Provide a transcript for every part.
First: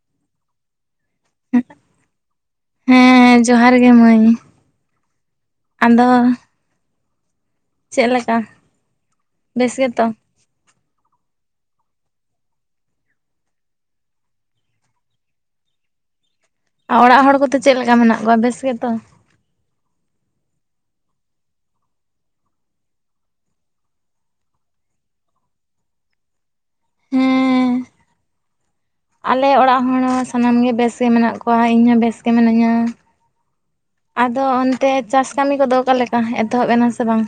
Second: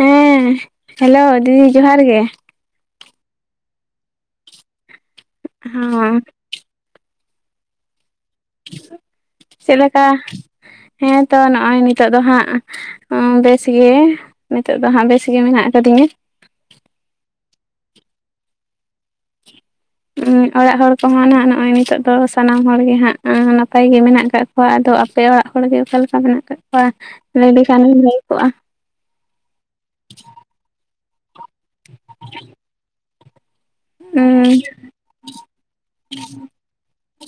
ᱦᱮᱸ ᱦᱮᱞᱳ ᱫᱤᱫᱤ ᱡᱚᱦᱟᱨ ᱜᱮ ᱦᱮᱸ ᱡᱚᱦᱟᱨ ᱜᱮ ᱢᱟᱹᱭ ᱟᱫᱚ ᱦᱚᱸ ᱪᱮᱫ ᱞᱮᱠᱟ? ᱵᱮᱥ ᱪᱮᱫ ᱞᱮᱠᱟ ᱜᱮᱛᱚ ᱦᱮᱸᱛᱚ ᱱᱚᱜ-ᱚᱭ ᱱᱤᱛᱚᱜ ᱫᱚ ᱦᱟᱸᱜ ᱵᱮᱥ ᱜᱮ ᱱᱤᱛᱚᱜ ᱫᱚ ᱦᱟᱸᱜ ᱵᱮᱥ ᱜᱮ ᱢᱮᱱᱟᱜ ᱠᱟᱫᱤᱧᱟ᱾ ᱟ ᱚᱲᱟᱜ ᱦᱚᱲ ᱠᱚᱫᱚ ᱪᱮᱫ ᱞᱮᱠᱟ ᱢᱮᱱᱟᱜ ᱠᱚᱣᱟ ᱵᱮᱥ ᱜᱮᱛᱚ? [inaudible] ᱩ ᱚᱲᱟᱜ ᱦᱚᱲ ᱠᱚᱦᱚᱸ ᱱᱟᱜᱦ ᱱᱚᱜ-ᱚᱭ ᱱᱤᱛᱚᱜ ᱫᱚ ᱥᱟᱱᱟᱢ ᱦᱚᱲ ᱜᱮ ᱦᱟᱜ ᱱᱟᱯᱟᱭ ᱜᱮ ᱢᱮᱱᱟᱜ ᱠᱟᱜ ᱦᱚᱸ ᱟᱫᱚ ᱟᱯᱮ ᱚᱲᱟᱜ ᱦᱚᱲᱜᱮ ᱚᱠᱟ ᱞᱮᱠᱟ ᱢᱮᱱᱟᱜ ᱠᱟᱫ ᱠᱚᱣᱟ ᱞᱟᱹᱭ ᱦᱮᱸ ᱞᱮᱠᱷᱟ ᱱᱮᱢ ᱵᱷᱟᱹᱜᱤ ᱠᱚᱜ-ᱟ ᱟᱞᱮ ᱚᱲᱟᱜ ᱦᱚᱲ ᱦᱚᱸ ᱥᱟᱱᱟᱢ ᱜᱮ ᱵᱮᱥ ᱜᱮ ᱢᱮᱱᱟᱜ ᱠᱚᱣᱟ ᱤᱧ ᱦᱚᱸ ᱵᱮᱥ ᱜᱮ ᱢᱤᱱᱟᱹᱧᱟ᱾ ᱟᱫᱚ ᱦᱩᱸ ᱚᱱᱛᱮ ᱪᱟᱥ ᱠᱟᱢᱤ ᱠᱚᱫᱚ ᱚᱠᱟᱞᱮᱠᱟ ᱮᱛᱚᱦᱚᱵ ᱮᱱᱟ ᱥᱮ ᱵᱟᱝ?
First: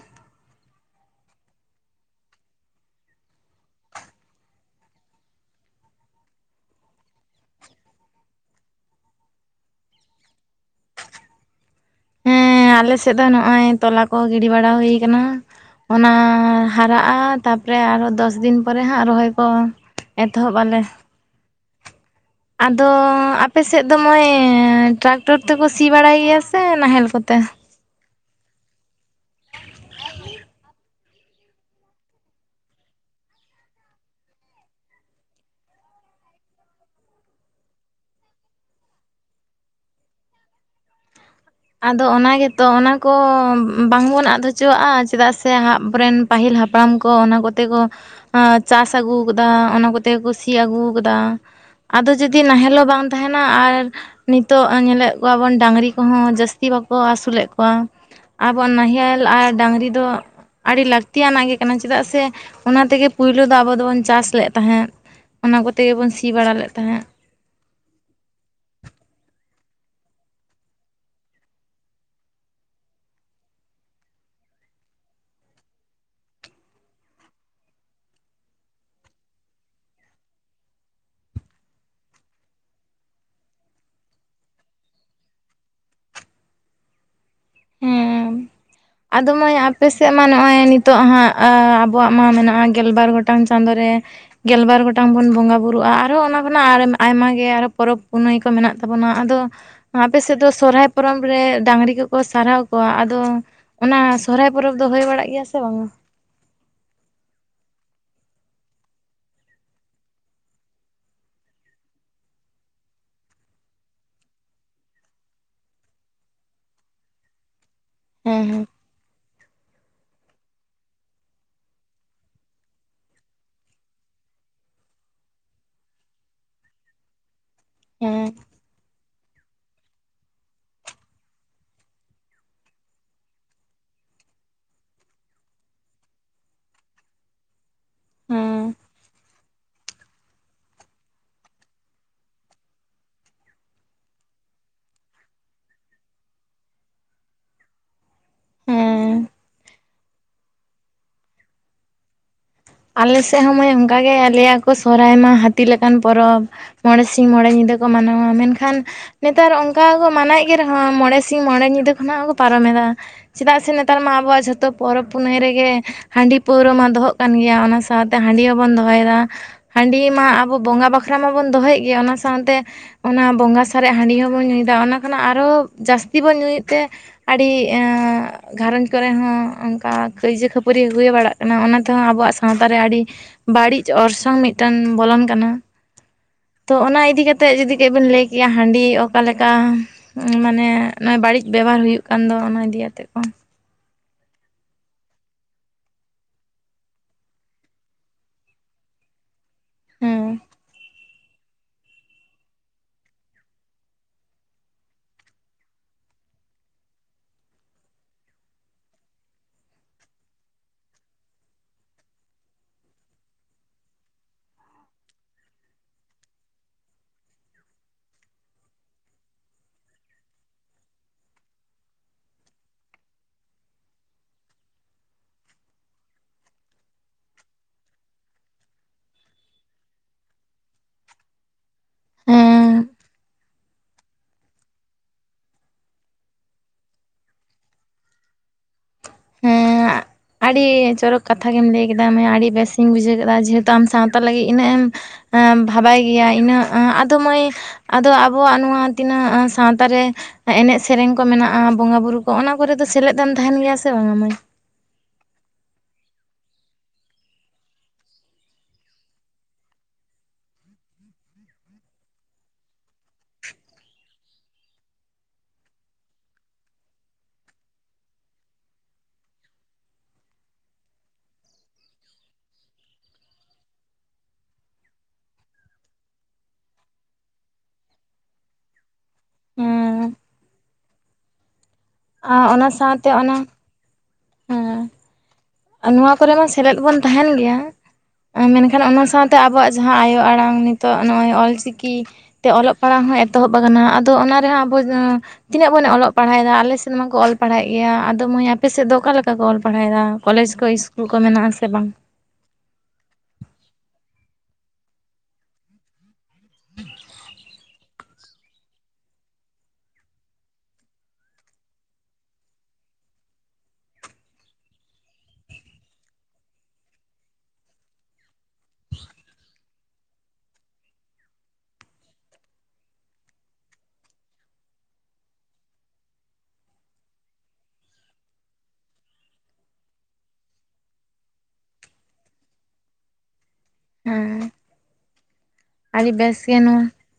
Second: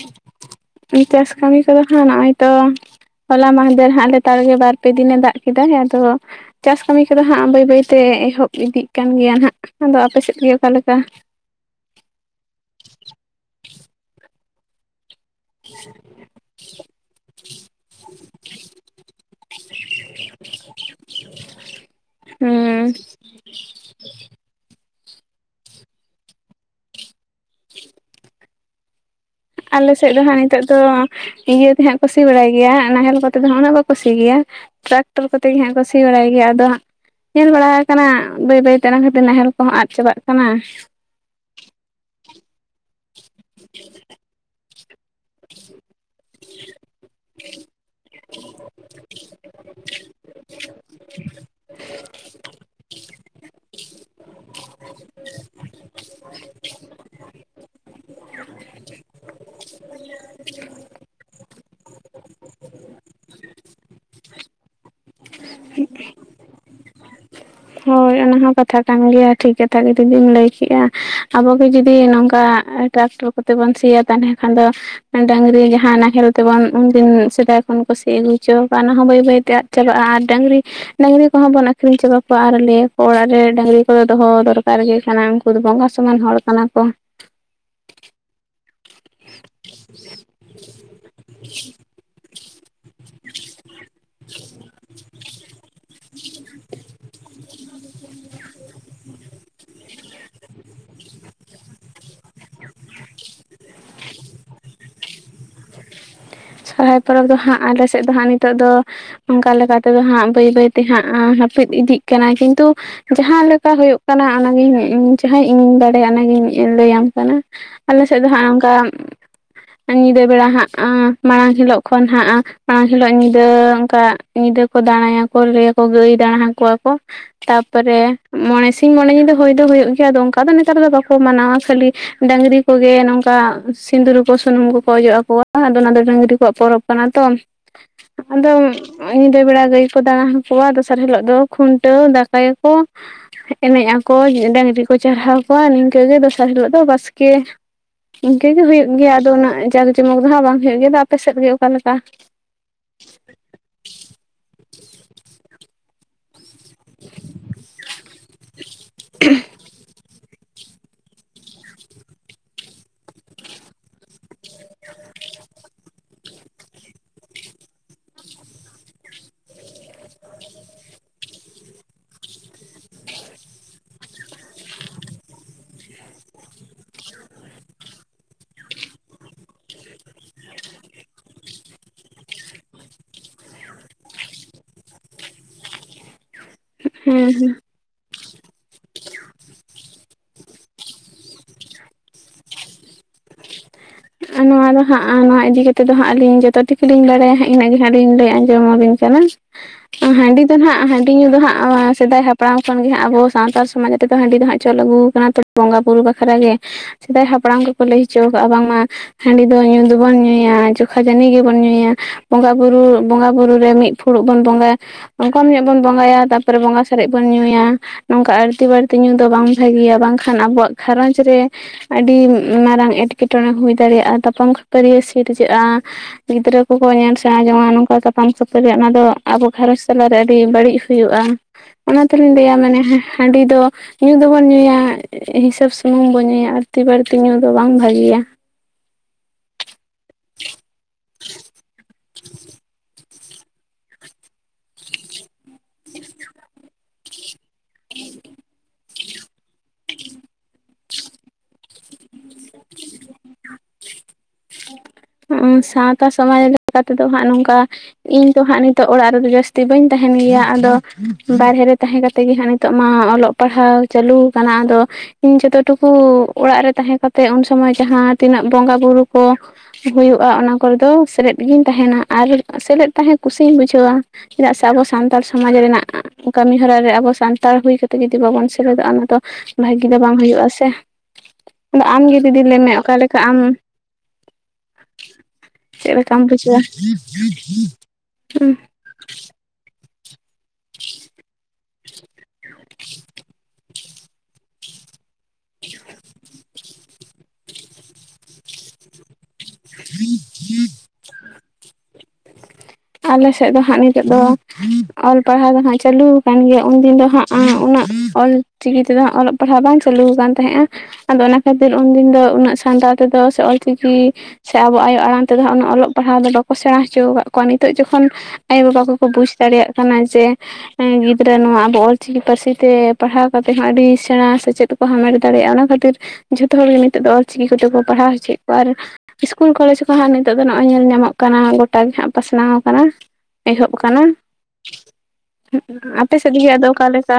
ᱪᱟᱥ ᱠᱟᱹᱢᱤ ᱠᱚᱫᱚ ᱦᱟᱸᱜ ᱱᱚᱜ-ᱚᱭ ᱛᱚ ᱦᱚᱞᱟ ᱢᱟᱦᱫᱮᱨ ᱦᱟᱸᱜ ᱞᱮᱛᱟᱲ ᱜᱮ ᱵᱟᱨ ᱯᱮ ᱫᱤᱱᱮ ᱫᱟᱜ ᱠᱮᱫᱟᱭ ᱟᱫᱚ ᱪᱟᱥ ᱠᱟᱹᱢᱤ ᱠᱚᱫᱚ ᱦᱟᱸᱜ ᱵᱟᱹᱭ ᱵᱟᱹᱭᱛᱮ ᱮᱦᱚᱵ ᱤᱫᱤᱜ ᱠᱟᱱ ᱜᱮᱭᱟ ᱱᱦᱟᱸᱜ ᱟᱫᱚ ᱟᱯᱮ ᱥᱮᱫ ᱜᱮ ᱚᱠᱟᱞᱮᱠᱟ? ᱦᱮᱸ ᱟᱞᱮ ᱥᱮᱫ ᱫᱚ ᱱᱚᱜ-ᱚᱭ ᱛᱚᱞᱟ ᱠᱚ ᱜᱤᱰᱤ ᱵᱟᱲᱟ ᱦᱩᱭ ᱠᱟᱱᱟ᱾ ᱚᱱᱟ ᱦᱟᱨᱟᱜ-ᱟ ᱛᱟᱯᱚᱨᱮ ᱟᱨᱚ ᱫᱚᱥ ᱫᱤᱱ ᱯᱚᱨᱮ ᱦᱟᱸᱜ ᱨᱚᱦᱚᱭ ᱠᱚ ᱮᱛᱚᱦᱚᱵ ᱟᱞᱮ᱾ [inaudible] ᱦᱩᱸ ᱟᱫᱚ ᱟᱯᱮᱥᱮᱫ ᱫᱚ ᱢᱟᱹᱭ ᱴᱨᱟᱠ ᱴᱨ ᱛᱮᱠᱚ ᱥᱤ ᱵᱟᱲᱟᱭ ᱜᱮᱭᱟ ᱥᱮ ᱱᱟᱦᱮᱞ ᱠᱚ [inaudible] ᱟᱞᱮ ᱥᱮᱫ ᱫᱚ ᱦᱟᱸᱜ ᱱᱤᱛᱚᱜ ᱫᱚ- ᱤᱭᱟᱹ ᱛᱮᱦᱟᱸᱜ ᱠᱩ ᱥᱤ ᱵᱟᱲᱟᱭ ᱜᱮᱭᱟ ᱱᱟᱦᱮᱞ ᱠᱚᱛᱮ ᱫᱚ ᱦᱟᱜ ᱩᱱᱟᱹᱜ ᱵᱟᱠᱚ ᱠᱩ ᱥᱤ ᱜᱮᱭᱟ᱾ ᱴᱨᱟᱠᱴᱚᱨ ᱠᱚᱛᱮ ᱜᱮ ᱦᱟᱸᱜ ᱠᱚ ᱥᱤ ᱵᱟᱲᱟᱭ ᱜᱮᱭᱟ ᱟᱫᱚ ᱦᱟᱸᱜ ᱧᱮᱞ ᱵᱟᱲᱟ ᱟᱠᱟᱱᱟ ᱵᱟᱹᱭ ᱵᱟᱹᱭᱛᱮ ᱚᱱᱟ ᱠᱷᱟᱹᱛᱤᱨ ᱱᱟᱦᱮᱞ ᱠᱚᱦᱚᱸ ᱟᱫ ᱪᱟᱵᱟᱜ ᱠᱟᱱᱟ᱾ ᱟᱫᱚ ᱚᱱᱟ ᱜᱮᱛᱚ ᱚᱱᱟ ᱠᱚ ᱵᱟᱝᱵᱚᱱ ᱟᱫ ᱦᱚᱪᱚᱣᱟᱜ-ᱟ ᱪᱮᱫᱟᱜᱥ ᱛᱨ ᱦᱟᱜ ᱵᱚᱨᱮᱱ ᱯᱟᱹᱦᱤᱞ ᱦᱟᱯᱲᱟᱢ ᱠᱚ ᱚᱱᱟ ᱠᱚᱛᱮ ᱠᱚ ᱪᱟᱥ ᱟᱹᱜᱩᱣ ᱠᱟᱫᱟ ᱚᱱᱟ ᱠᱚᱛᱮ ᱜᱮᱠᱚ ᱠᱚ ᱥᱤ ᱟᱹᱜᱩ ᱠᱟᱫᱟ, ᱟᱫᱚ ᱡᱩᱫᱤ ᱱᱟᱦᱮᱞ ᱦᱚᱸ ᱵᱟᱝ ᱛᱟᱦᱮᱱᱟ ᱟᱨ ᱱᱤᱛᱚᱜ ᱧᱮᱞᱮᱫ ᱠᱚᱣᱟ ᱵᱚᱱ ᱰᱟᱝᱨᱤ ᱠᱚᱦᱚᱸ ᱡᱟᱹᱥ ᱛᱤ ᱵᱟᱠᱚ ᱟᱥᱩᱞᱮᱫ ᱠᱚᱣᱟ ᱟᱵᱚᱣᱟᱜ ᱱᱟᱦᱮᱞ ᱟᱨ ᱰᱟᱝᱨᱤ ᱫᱚ ᱟᱰᱤ ᱞᱟᱠᱛᱤᱭᱟᱱᱟᱜ ᱜᱮ ᱪᱮᱫᱟᱜ ᱥᱮ ᱚᱱᱟ ᱛᱮᱜᱮ ᱯᱳᱭᱞᱳ ᱫᱚ ᱟᱵᱚ ᱫᱚᱵᱚᱱ ᱪᱟᱥ ᱞᱮᱫ ᱛᱟᱦᱮᱸᱫ ᱚᱱᱟ ᱠᱚᱛᱮ ᱜᱮ ᱵᱚᱱ ᱥᱤᱭᱟ᱾ ᱥᱤ ᱵᱟᱲᱟ ᱞᱮᱫ ᱛᱟᱦᱮᱸᱫ᱾ ᱦᱳᱭ ᱚᱱᱟ ᱦᱚᱸ ᱠᱟᱛᱷᱟ ᱠᱟᱱ ᱜᱮᱭᱟ ᱴᱷᱤᱠ ᱠᱟᱛᱷᱟ ᱜᱮᱛᱚ ᱫᱩᱵᱤᱱ ᱞᱟᱹᱭᱠᱮᱜᱼᱟ, ᱟᱵᱚᱜᱮ ᱡᱩᱫᱤ ᱱᱚᱝᱠᱟᱼᱼ ᱴᱨᱟᱠᱴᱚᱨ ᱠᱚᱛᱮ ᱵᱚᱱ ᱥᱤᱭᱟ ᱛᱟᱦᱚᱞᱮ ᱠᱷᱟᱱ ᱫᱚᱼᱼ ᱰᱟᱝᱨᱤ ᱡᱟᱦᱟᱸ ᱱᱟᱦᱮᱞ ᱛᱮᱵᱚᱱ ᱩᱱᱫᱤᱱ ᱥᱮᱫᱟᱭ ᱠᱷᱚᱱ ᱠᱚ ᱥᱤ ᱟᱹᱜᱩ ᱦᱚᱪᱚᱣᱟ ᱚᱱᱟᱦᱚᱸ ᱵᱟᱹᱭ ᱵᱟᱹᱭᱛᱮ ᱟᱱᱼᱼ ᱪᱟᱵᱟᱜᱼᱟ ᱟᱨ ᱰᱟᱝᱨᱤ ᱰᱟᱝᱨᱤ ᱠᱚᱦᱚᱸ ᱵᱚᱱ ᱟᱠᱷᱨᱤᱧ ᱪᱟᱵᱟᱼᱼ ᱟᱨ ᱞᱟᱹᱭᱟᱠᱚ ᱚᱲᱟᱜ ᱨᱮ ᱰᱟᱹᱝᱨᱤ ᱠᱚᱫᱚ ᱫᱚᱦᱚ ᱫᱚᱨᱠᱟᱨ ᱜᱮ ᱠᱟᱱᱟ ᱩᱱᱠᱩ ᱫᱚ ᱵᱚᱸᱜᱟ ᱥᱚᱢᱟᱱ ᱦᱚᱲ ᱠᱟᱱᱟ ᱠᱚ᱾ ᱦᱮᱸ ᱟᱫᱚ ᱢᱟᱹᱭ ᱟᱯᱮ ᱥᱮᱫ ᱢᱟ ᱱᱚᱜᱼᱚᱭ ᱱᱤᱛᱚᱜ ᱦᱟᱸᱜ ᱟᱵᱚᱣᱟᱜ ᱢᱟ ᱢᱮᱱᱟᱜᱼᱟ ᱜᱮᱞᱵᱟᱨ ᱜᱚᱴᱟᱝ ᱪᱟᱸᱫᱳ ᱨᱮᱼᱼ ᱜᱮᱞᱵᱟᱨ ᱜᱚᱴᱟᱝ ᱵᱚᱱ ᱵᱚᱸᱜᱟ ᱵᱩᱨᱩᱜᱼᱟ, ᱟᱨᱦᱚᱸ ᱚᱱᱟ ᱠᱷᱚᱱᱟᱜ ᱟᱨ ᱟᱭᱢᱟ ᱜᱮ ᱟᱨᱦᱚᱸ ᱯᱚᱨᱚᱵᱽ ᱯᱩᱱᱟᱹᱭ ᱠᱚ ᱢᱮᱱᱟᱜ ᱛᱟᱵᱚᱱᱟ ᱟᱫᱚᱼᱼ ᱟᱯᱮ ᱥᱮᱫ ᱫᱚ ᱥᱚᱨᱦᱟᱭ ᱯᱚᱨᱚᱵ ᱨᱮ ᱰᱟᱝᱨᱤ ᱠᱚᱠᱚ ᱥᱟᱨᱦᱟᱣ ᱠᱚᱣᱟ ᱟᱫᱚᱼᱼ ᱚᱱᱟ ᱥᱚᱨᱦᱟᱭ ᱯᱚᱨᱚᱵ ᱫᱚ ᱦᱩᱭ ᱵᱟᱲᱟᱜ ᱜᱮᱭᱟ ᱥᱮ ᱵᱟᱝᱟ? ᱥᱚᱨᱦᱟᱭ ᱯᱚᱨᱚᱵ ᱫᱚ ᱦᱟᱸᱜ ᱟᱞᱮ ᱥᱮᱫ ᱫᱚ ᱦᱟᱸᱜ ᱱᱤᱛᱚᱜ ᱫᱚ ᱚᱱᱠᱟ ᱞᱮᱠᱟ ᱛᱮᱫᱚ ᱦᱟᱸᱜ ᱵᱟᱹᱭ ᱵᱟᱹᱭ ᱛᱮ ᱦᱟᱸᱜ ᱦᱟᱹᱯᱤᱫ ᱤᱫᱤᱜ ᱠᱟᱱᱟ ᱠᱤᱱᱛᱩᱼᱼ ᱡᱟᱸᱦᱟ ᱞᱮᱠᱟ ᱦᱩᱭᱩᱜ ᱠᱟᱱᱟ ᱚᱱᱟᱜᱤ ᱡᱟᱸᱦᱟ ᱤᱧᱤᱧ ᱵᱟᱲᱟᱭᱟ ᱚᱱᱟᱜᱤᱧ ᱞᱟᱹᱭᱟᱢ ᱠᱟᱱᱟ᱾ ᱟᱞᱮᱥᱮᱫ ᱫᱚ ᱦᱮᱸ ᱦᱟᱸᱜ ᱦᱮᱸ ᱱᱚᱝᱠᱟ ᱧᱤᱫᱟᱹ ᱵᱮᱲᱟ ᱦᱟᱸᱜᱼᱼ ᱢᱟᱲᱟᱝ ᱦᱤᱞᱳᱜ ᱠᱷᱚᱱ ᱦᱟᱸᱜ ᱢᱟᱲᱟᱝ ᱦᱤᱞᱳᱜ ᱧᱤᱫᱟᱹ ᱚᱱᱠᱟ ᱧᱤᱫᱟᱹ ᱠᱚ ᱫᱟᱬᱟᱭᱟ᱾ ᱦᱚᱭ ᱞᱟᱹᱭᱟ ᱠᱚ ᱜᱟᱹᱭ ᱰᱟᱬᱦᱟ ᱠᱚᱣᱟ ᱠᱚ ᱛᱟᱯᱚᱨᱮ ᱢᱚᱬᱮ ᱥᱤᱧ ᱢᱚᱬᱮ ᱧᱤᱫᱟᱹ ᱦᱩᱭ ᱫᱚ ᱦᱩᱭᱩᱜ ᱜᱮᱭᱟ ᱟᱫᱚ ᱱᱮᱛᱟᱨ ᱫᱚ ᱵᱟᱠᱚ ᱢᱟᱱᱟᱣᱟ ᱠᱷᱟᱹᱞᱤ ᱰᱟᱝᱨᱤ ᱠᱚᱜᱮ ᱱᱚᱝᱠᱟ ᱥᱤᱫᱩᱨ ᱠᱚ ᱥᱩᱱᱩᱢ ᱠᱚ ᱠᱚᱼᱼ ᱚᱡᱚᱜ ᱟᱠᱚᱣᱟ ᱟᱫᱚ ᱚᱱᱟ ᱰᱟᱝᱨᱤ ᱠᱚᱣᱟᱜ ᱯᱚᱨᱚᱵ ᱠᱟᱱᱟ ᱛᱚ ᱟᱫᱚᱼᱼ ᱦᱮᱸ ᱧᱤᱫᱟ ᱵᱮᱲᱟ ᱜᱟᱹᱭ ᱠᱚ ᱫᱟᱬᱟ ᱠᱚᱣᱟ ᱫᱚᱥᱟᱨ ᱦᱤᱞᱳᱜ ᱫᱚ ᱠᱷᱩᱱᱴᱟᱹᱣ ᱫᱟᱠᱟᱭᱟᱠᱚ᱾ ᱮᱱᱮᱡ ᱟᱠᱚ ᱰᱟᱹᱝᱨᱤ ᱠᱚ ᱪᱟᱨᱦᱟᱣ ᱠᱚᱣᱟ ᱱᱤᱝᱠᱟᱹ ᱜᱮ ᱫᱚᱥᱟᱨ ᱦᱤᱞᱳᱜ ᱫᱚ ᱵᱟᱥᱠᱮ᱾ ᱤᱱᱠᱟᱹ ᱜᱮ ᱦᱮᱸ ᱦᱩᱭᱩᱜ ᱜᱮᱭᱟ ᱦᱮᱸ ᱟᱫᱚ ᱩᱱᱟᱹᱜ ᱡᱟᱠ ᱡᱚᱢᱚᱠ ᱫᱚ ᱦᱟᱸᱜ ᱵᱟᱝ ᱦᱩᱭᱩᱜ ᱜᱮᱭᱟ, ᱟᱫᱚ ᱟᱯᱮ ᱥᱮᱫ ᱜᱮ ᱚᱠᱟᱞᱮᱠᱟ? ᱟᱞᱮ ᱥᱮᱫ ᱦᱚᱸ ᱢᱟᱹᱭ ᱚᱱᱠᱟᱜ ᱜᱮ ᱞᱟᱹᱭᱟ ᱠᱚ ᱥᱚᱨᱚᱦᱟᱭ ᱢᱟ ᱦᱟᱹᱛᱤ ᱞᱮᱠᱟᱱ ᱯᱚᱨᱚᱵᱽ᱾ ᱢᱚᱬᱮ ᱥᱤᱧ ᱢᱚᱬᱮ ᱧᱤᱫᱟᱹ ᱠᱚ ᱢᱟᱱᱟᱣᱟ ᱢᱮᱱᱠᱷᱟᱱ ᱱᱮᱛᱟᱨ ᱚᱱᱠᱟ ᱠᱚ ᱢᱟᱱᱟᱣᱮᱫ ᱜᱮᱭᱟ᱾ ᱦᱚᱸ ᱢᱚᱬᱮ ᱥᱤᱧ ᱢᱚᱬᱮ ᱧᱤᱫᱟᱹ ᱠᱷᱚᱱᱟᱜ ᱠᱚ ᱯᱟᱨᱚᱢ ᱮᱫᱟ᱾ ᱪᱮᱫᱟᱜ ᱥᱮ ᱱᱮᱛᱟᱨ ᱢᱟ ᱟᱵᱚᱣᱟᱜ ᱡᱷᱚᱛᱚ ᱯᱚᱨᱚᱵ ᱯᱩᱱᱟᱹᱭ ᱨᱮᱜᱮ ᱦᱟᱺᱰᱤ ᱯᱟᱹᱣᱨᱟᱹ ᱢᱟ ᱫᱚᱦᱚᱜ ᱠᱟᱱᱟ᱾ ᱠᱟᱱ ᱜᱮᱭᱟ ᱚᱱᱟ ᱥᱟᱶᱛᱮ ᱦᱟᱺᱰᱤ ᱦᱚᱸᱵᱚᱱ ᱫᱚᱦᱚᱭᱮᱫᱟ᱾ ᱦᱟᱺᱰᱤ ᱢᱟ ᱟᱵᱚ ᱵᱚᱸᱜᱟ ᱵᱟᱠᱷᱨᱟ ᱢᱟᱵᱚᱱ ᱫᱚᱦᱚᱭᱮᱫ ᱜᱮᱭᱟ ᱚᱱᱟ ᱥᱟᱶᱛᱮᱼᱼ ᱚᱱᱟ ᱵᱚᱸᱜᱟ ᱥᱟᱨᱮᱡ ᱦᱟᱺᱰᱤ ᱦᱚᱸᱵᱚᱱ ᱧᱩᱭᱮᱫᱟ ᱚᱱᱟ ᱠᱷᱚᱱᱟᱜ ᱟᱨᱚ ᱡᱟᱹᱥᱛᱤ ᱵᱚᱱ ᱧᱩᱭᱮᱫ ᱛᱮ ᱟᱹᱰᱤ ᱜᱷᱟᱨᱚᱸᱡ ᱠᱚᱨᱮ ᱦᱚᱸ ᱚᱱᱠᱟ ᱠᱟᱹᱭᱡᱟᱹ ᱠᱷᱟᱹᱯᱟᱹᱨᱤ ᱦᱩᱭ ᱵᱟᱲᱟᱜ ᱠᱟᱱᱟ, ᱚᱱᱟᱛᱮᱼᱼ ᱱᱤᱛ ᱟᱵᱚᱣᱟᱜ ᱥᱟᱶᱛᱟ ᱨᱮ ᱟᱹᱰᱤ ᱵᱟᱹᱲᱤᱡ ᱚᱨᱥᱚᱝ ᱢᱤᱫᱴᱟᱝ ᱵᱚᱞᱚᱱ ᱠᱟᱱᱟ᱾ ᱛᱚ ᱚᱱᱟ ᱤᱫᱤ ᱠᱟᱛᱮᱫ ᱦᱮᱸ ᱡᱩᱫᱤ ᱠᱟᱹᱡ ᱵᱤᱱ ᱞᱟᱹᱭ ᱠᱮᱭᱟ ᱦᱟᱺᱰᱤ ᱚᱠᱟᱞᱮᱠᱟ? ᱢᱟᱱᱮ ᱱᱚᱜᱼᱚᱭ ᱵᱟᱹᱲᱤᱡ ᱵᱮᱵᱚᱦᱟᱨ ᱦᱩᱭᱩᱜ ᱠᱟᱱ ᱫᱚ ᱚᱱᱟ ᱤᱫᱤᱠᱟᱛᱮᱜ ᱠᱚ᱾ ᱱᱚᱣᱟ ᱫᱚ ᱦᱟᱸᱜ ᱱᱚᱣᱟ ᱤᱫᱤ ᱠᱟᱛᱮ ᱫᱚ ᱦᱟᱸᱜ ᱟᱹᱞᱤᱧ ᱡᱚᱛᱚ ᱴᱩᱠᱩ ᱞᱤᱧ ᱵᱟᱲᱟᱭᱟ ᱦᱟᱸᱜ ᱤᱱᱟᱹᱜ ᱜᱮ ᱦᱟᱸᱜ ᱞᱤᱧ ᱞᱟᱹᱭ ᱟᱸᱡᱚᱢᱟᱵᱤᱱ ᱠᱟᱱᱟ᱾ ᱦᱮᱸ ᱦᱟᱺᱰᱤ ᱫᱚ ᱦᱟᱸᱜ ᱦᱟᱺᱰᱤᱼᱼ ᱦᱟᱺᱰᱤ ᱧᱩ ᱫᱚ ᱦᱟᱸᱜ ᱥᱮᱫᱟᱭ ᱦᱟᱯᱟᱢ ᱠᱷᱚᱱ ᱜᱮ ᱦᱟᱸᱜ ᱟᱵᱚ ᱥᱟᱶᱛᱟᱲ ᱥᱚᱢᱟᱡᱽ ᱨᱮᱫᱚ ᱦᱟᱺᱰᱤ ᱫᱚ ᱦᱟᱸᱜ ᱪᱚᱞ ᱟᱹᱜᱩ ᱟᱠᱟᱱᱟ᱾ ᱵᱚᱸᱜᱟ ᱵᱩᱨᱩ ᱵᱟᱠᱷᱨᱟ ᱜᱮ ᱥᱮᱫᱟᱭ ᱦᱟᱯᱲᱟᱢ ᱠᱚᱠᱚ ᱞᱟᱹᱭ ᱦᱚᱪᱚ ᱠᱟᱜ-ᱟ ᱵᱟᱝᱢᱟᱼᱼ ᱦᱟᱺᱰᱤ ᱫᱚ ᱧᱩ ᱫᱚᱵᱚᱱ ᱧᱩᱭᱟ ᱪᱚᱠᱷᱟ ᱡᱟᱹᱱᱤ ᱜᱮᱵᱚᱱ ᱧᱩᱭᱟ ᱵᱚᱸᱜᱟ ᱵᱩᱨᱩ ᱵᱚᱸᱜᱟ ᱵᱩᱨᱩ ᱨᱮ ᱢᱤᱫᱼᱼ ᱯᱷᱩᱲᱩᱜ ᱵᱚᱱ ᱵᱚᱸᱜᱟᱭᱟ ᱚᱱᱠᱢ ᱧᱚᱜ ᱵᱚᱱ ᱵᱚᱸᱜᱟᱭᱟ ᱛᱟᱯᱚᱨᱮ ᱵᱚᱸᱜᱟ ᱥᱟᱨᱮᱡ ᱵᱚᱱ ᱧᱩᱭᱟ᱾ ᱱᱚᱝᱠᱟ ᱟᱹᱲᱛᱤ ᱵᱟᱹᱲᱛᱤ ᱧᱩ ᱫᱚ ᱵᱟᱝ ᱵᱷᱟᱹᱜᱤᱭᱟ ᱵᱟᱝᱠᱷᱟᱱ ᱟᱵᱚᱣᱟᱜ ᱜᱷᱟᱸᱨᱚᱡᱽ ᱨᱮᱼᱼ ᱟᱹᱰᱤ ᱢᱟᱨᱟᱝ ᱮᱸᱴᱠᱮᱴᱚᱬᱮ ᱦᱩᱭ ᱫᱟᱲᱮᱭᱟᱜ-ᱟ, ᱛᱟᱯᱟᱢ ᱠᱷᱟᱹᱯᱟᱹᱨᱤ ᱥᱤᱨᱡᱟᱹᱜ-ᱟ᱾ ᱜᱤᱫᱽᱨᱟᱹ ᱠᱚᱠᱚ ᱧᱮᱞ ᱥᱮᱬᱟ ᱡᱚᱝᱟ ᱱᱚᱝᱠᱟ ᱛᱟᱯᱟᱢ ᱥᱟᱹᱯᱟᱹᱨᱤ ᱨᱮᱭᱟᱜ ᱚᱱᱟ ᱫᱚ ᱟᱵᱚ ᱜᱷᱟᱨᱚᱸᱡ ᱛᱟᱞᱟᱮ ᱟᱹᱰᱤ ᱵᱟᱹᱲᱤᱡ᱾ ᱦᱩᱭᱩᱜ-ᱟ, ᱚᱱᱟ ᱛᱮᱞᱤᱧ ᱞᱟᱹᱭᱟ ᱢᱟᱱᱮ ᱦᱮᱸ ᱦᱟᱺᱰᱤ ᱫᱚ ᱧᱩ ᱫᱚᱵᱚᱱ ᱧᱩᱭᱟ᱾ ᱦᱤᱥᱟᱹᱵ ᱥᱩᱢᱩᱝ ᱵᱚᱱ ᱧᱩᱭᱟ ᱟᱨᱲᱛᱤ ᱵᱟᱹᱲᱛᱤ ᱧᱩ ᱫᱚ ᱵᱟᱝ ᱵᱷᱟᱜᱮᱭᱟ᱾ ᱦᱮᱸ ᱟᱹᱰᱤ ᱪᱚᱨᱚᱠ ᱠᱟᱛᱷᱟ ᱜᱮᱢ ᱞᱟᱹᱭ ᱠᱮᱫᱟ ᱢᱟᱹᱭ ᱟᱹᱰᱤ ᱵᱮᱥᱤᱧ ᱵᱩᱡᱷᱟᱹᱣ ᱠᱮᱫᱟ ᱡᱮᱦᱮᱛᱩ ᱟᱢ ᱥᱟᱶᱛᱟ ᱞᱟᱹᱜᱤᱫ ᱤᱱᱟᱹᱜ ᱮᱢᱼᱼ ᱵᱷᱟᱵᱟᱭ ᱜᱮᱭᱟ ᱤᱱᱟᱹᱜ ᱟᱫᱚ ᱢᱟᱹᱭ ᱟᱫᱚ ᱟᱵᱚᱣᱟᱜ ᱱᱚᱣᱟ ᱛᱤᱱᱟᱹᱜᱼᱼ ᱥᱟᱶᱛᱟ ᱨᱮ ᱮᱱᱮᱡ ᱥᱮᱨᱮᱧ ᱠᱚ ᱢᱮᱱᱟᱜ-ᱟ ᱵᱚᱸᱜᱟ ᱵᱩᱨᱩ ᱠᱚ ᱚᱱᱟ ᱠᱚᱨᱮ ᱫᱚ ᱥᱮᱞᱮᱫᱮᱢ ᱛᱟᱦᱮᱱ ᱜᱮᱭᱟ ᱥᱮ ᱵᱟᱝᱟ ᱢᱟᱹᱭ? ᱥᱟᱶᱛᱟ ᱥᱚᱢᱟᱡ ᱞᱮᱠᱟ ᱛᱮᱫᱚ ᱦᱟᱸᱜ ᱱᱚᱝᱠᱟ ᱤᱧ ᱫᱚ ᱦᱟᱸᱜ ᱱᱤᱛᱚᱜ ᱚᱲᱟᱜ ᱨᱮᱫᱚ ᱡᱟᱹᱥᱛᱤ ᱵᱟᱹᱧ ᱛᱟᱦᱮᱱ ᱜᱮᱭᱟ ᱟᱫᱚ ᱵᱟᱨᱦᱮᱨᱮ ᱛᱟᱦᱮᱸ ᱠᱟᱛᱮᱜ ᱜᱮ ᱦᱟᱸᱜ ᱱᱤᱛᱚᱜ ᱢᱟ ᱚᱞᱚᱜ ᱼᱼ ᱯᱟᱲᱦᱟᱣ ᱪᱟᱹᱞᱩ ᱟᱠᱟᱱᱟ ᱟᱫᱚ ᱤᱧ ᱡᱚᱛᱚ ᱴᱩᱠᱩ ᱚᱲᱟᱜ ᱨᱮ ᱛᱟᱦᱮᱸ ᱠᱟᱛᱮᱜ ᱩᱱ ᱥᱚᱢᱚᱭ ᱡᱟᱦᱟᱸᱼᱼ ᱛᱤᱱᱟᱹᱜ ᱵᱚᱸᱜᱟ ᱵᱩᱨᱩ ᱠᱚᱼ ᱦᱩᱭᱩᱜ-ᱟ ᱚᱱᱟ ᱠᱚ ᱨᱮ ᱫᱚ ᱥᱮᱞᱮᱫ ᱜᱤᱧ ᱛᱟᱦᱮᱱᱟ ᱟᱨ ᱥᱮᱞᱮᱫ ᱛᱟᱦᱮᱸ ᱠᱩᱥᱤᱧ ᱵᱩᱡᱷᱟᱹᱣᱟ᱾ ᱪᱮᱫᱟᱜ ᱥᱮ ᱟᱵᱚ ᱥᱟᱱᱛᱟᱲ ᱥᱚᱢᱟᱡᱽ ᱨᱮᱱᱟᱜᱼᱼ ᱠᱟᱹᱢᱤ ᱦᱚᱨᱟ ᱨᱮ ᱟᱵᱚ ᱥᱟᱱᱛᱟᱲ ᱦᱩᱭ ᱠᱟᱛᱮ ᱡᱩᱫᱤ ᱵᱟᱵᱚᱱ ᱥᱮᱞᱮᱫᱚᱜ ᱚᱱᱟ ᱫᱚ ᱵᱷᱟᱹᱜᱤ ᱫᱚ ᱦᱮᱸ ᱵᱟᱝ ᱦᱩᱭᱩᱜ-ᱟᱥᱮᱼᱼ ᱟᱫᱚ ᱟᱢ ᱜᱮ ᱫᱤᱫᱤ ᱞᱟᱹᱭ ᱚᱱᱟ ᱢᱮ ᱚᱠᱟ ᱞᱮᱠᱟᱼᱼ ᱥᱟᱶᱛᱮ ᱚᱱᱟ [inaudible] ᱱᱚᱣᱟ ᱠᱚ ᱞᱮᱠᱟᱢ ᱨᱮ ᱢᱟ ᱵᱩᱡᱷᱟᱹᱣᱟ ᱥᱮᱞᱮᱫ ᱵᱚᱱ ᱛᱟᱦᱮᱱ ᱜᱮᱭᱟ ᱢᱮᱱ ᱠᱷᱟᱱ ᱚᱱᱟ ᱥᱟᱶ ᱛᱮ ᱟᱵᱚᱣᱟᱜᱼᱼ ᱡᱟᱦᱟᱸ ᱟᱭᱳ ᱟᱲᱟᱝ ᱱᱤᱛᱚᱜ ᱱᱚᱜᱼᱚᱭ ᱚᱞᱪᱤᱠᱤ ᱛᱮ ᱚᱞᱚᱜ ᱯᱟᱲᱦᱟᱣ ᱦᱚᱸ ᱮᱛᱚᱦᱚᱵ ᱟᱠᱟᱱᱟ [unintelligible] ᱛᱚ ᱚᱱᱟ ᱨᱮ ᱦᱚᱸ ᱟᱵᱚ ᱛᱤᱱᱟᱹᱜ ᱵᱚᱱ ᱚᱞᱚᱜ ᱯᱟᱲᱦᱟᱣ ᱮᱫᱟ ᱟᱞᱮ ᱥᱮᱫ ᱢᱟᱠᱚ ᱚᱞ [unintelligible] ᱯᱟᱲᱦᱟᱜ ᱜᱮᱭᱟ ᱟᱫᱚ ᱢᱟᱹᱭ ᱟᱯᱮ ᱥᱮᱫ ᱫᱚ ᱚᱠᱟ ᱞᱮᱠᱟ ᱠᱚ ᱚᱞ ᱯᱟᱲᱦᱟᱣ ᱮᱫᱟ ᱠᱚᱞᱮᱡᱽ ᱠᱚ ᱤᱥᱠᱩᱞ ᱠᱚ ᱢᱮᱱᱟᱜ-ᱟ ᱥᱮ ᱵᱟᱝ ᱟᱞᱮ ᱥᱮᱫ ᱫᱚ ᱦᱟᱸᱜ ᱱᱤᱛᱳᱜ ᱫᱚ ᱚᱞ ᱯᱟᱲᱦᱟᱣ ᱫᱚ ᱦᱟᱸᱜ ᱪᱟᱹᱞᱩᱼᱼ ᱠᱟᱱ ᱜᱮᱭᱟ ᱩᱱᱫᱤᱱ ᱫᱚ ᱦᱟᱸᱜ ᱩᱱᱟᱹᱜ ᱚᱞ ᱪᱤᱠᱤ ᱛᱮ ᱫᱚ ᱚᱞᱚᱜ ᱯᱟᱲᱦᱟᱜ ᱵᱟᱝ ᱪᱟᱹᱞᱩ ᱟᱠᱟᱱ ᱛᱟᱦᱮᱸᱫᱼᱟ ᱟᱫᱚ ᱚᱱᱟ ᱠᱷᱟᱹᱛᱤᱨ ᱩᱱ ᱫᱤᱱ ᱫᱚ ᱩᱱᱟᱹᱜ ᱥᱟᱱᱛᱟᱲ ᱛᱮᱫᱚ ᱥᱮ ᱚᱞᱪᱤᱠᱤᱼᱼ ᱥᱮ ᱟᱵᱚ ᱟᱭᱳ ᱟᱲᱟᱝ ᱛᱮ ᱫᱚ ᱦᱟᱸᱜ ᱩᱱᱟᱹᱜ ᱚᱞᱚᱜ ᱯᱟᱲᱦᱟᱣ ᱫᱚ ᱵᱟᱠᱚ ᱥᱮᱬᱟ ᱦᱚᱪᱚ ᱟᱠᱟᱫ ᱠᱚᱣᱟ ᱱᱤᱛᱼᱼ ᱱᱤᱛᱚᱜ ᱡᱚᱠᱷᱚᱱ ᱟᱭᱳ ᱵᱟᱵᱟ ᱠᱚᱠᱚ ᱵᱩᱡᱽ ᱫᱟᱲᱮᱭᱟᱜ ᱠᱟᱱᱟ ᱡᱮ, ᱜᱤᱫᱽᱨᱟᱹ ᱱᱚᱣᱟ ᱟᱵᱚ ᱚᱞᱪᱤᱠᱤ ᱯᱟᱹᱨᱥᱤ ᱛᱮ ᱯᱟᱲᱦᱟᱣ ᱠᱟᱛᱮᱫ ᱦᱚᱸ ᱟᱹᱰᱤ ᱥᱮᱬᱟ ᱥᱮᱪᱮᱫᱼᱼ ᱦᱟᱢᱮᱴ ᱫᱟᱲᱮᱭᱟᱜᱼᱟ ᱚᱱᱟ ᱠᱷᱟᱹᱛᱤᱨ ᱡᱷᱚᱛᱚ ᱦᱚᱲ ᱜᱮ ᱱᱤᱛᱚᱜ ᱫᱚ ᱚᱞᱪᱤᱠᱤ ᱠᱚᱛᱮ ᱠᱚ ᱯᱟᱲᱦᱟᱣ ᱦᱚᱪᱚᱭᱮᱫ ᱠᱚᱣᱟ ᱟᱨᱼᱼ ᱤᱥᱠᱩᱞ ᱠᱚᱞᱮᱡᱽ ᱠᱚᱦᱚᱸ ᱱᱤᱛᱚᱜ ᱫᱚ ᱱᱚᱜᱼᱚᱭ ᱧᱮᱞ ᱧᱟᱢᱚᱜ ᱠᱟᱱᱟ ᱜᱚᱴᱟ ᱜᱮ ᱦᱟᱸᱜ ᱯᱟᱥᱮᱼᱼ ᱯᱟᱥᱱᱟᱣ ᱟᱠᱟᱱᱟ ᱮᱦᱚᱵ ᱟᱠᱟᱱᱟ ᱦᱮᱸ ᱟᱹᱰᱤ ᱟᱯᱮ ᱥᱮᱫ ᱵᱮᱥ ᱜᱮ ᱟᱫᱚ ᱱᱚᱣᱟ ᱚᱠᱟ ᱞᱮᱠᱟᱼᱼ ᱛᱟ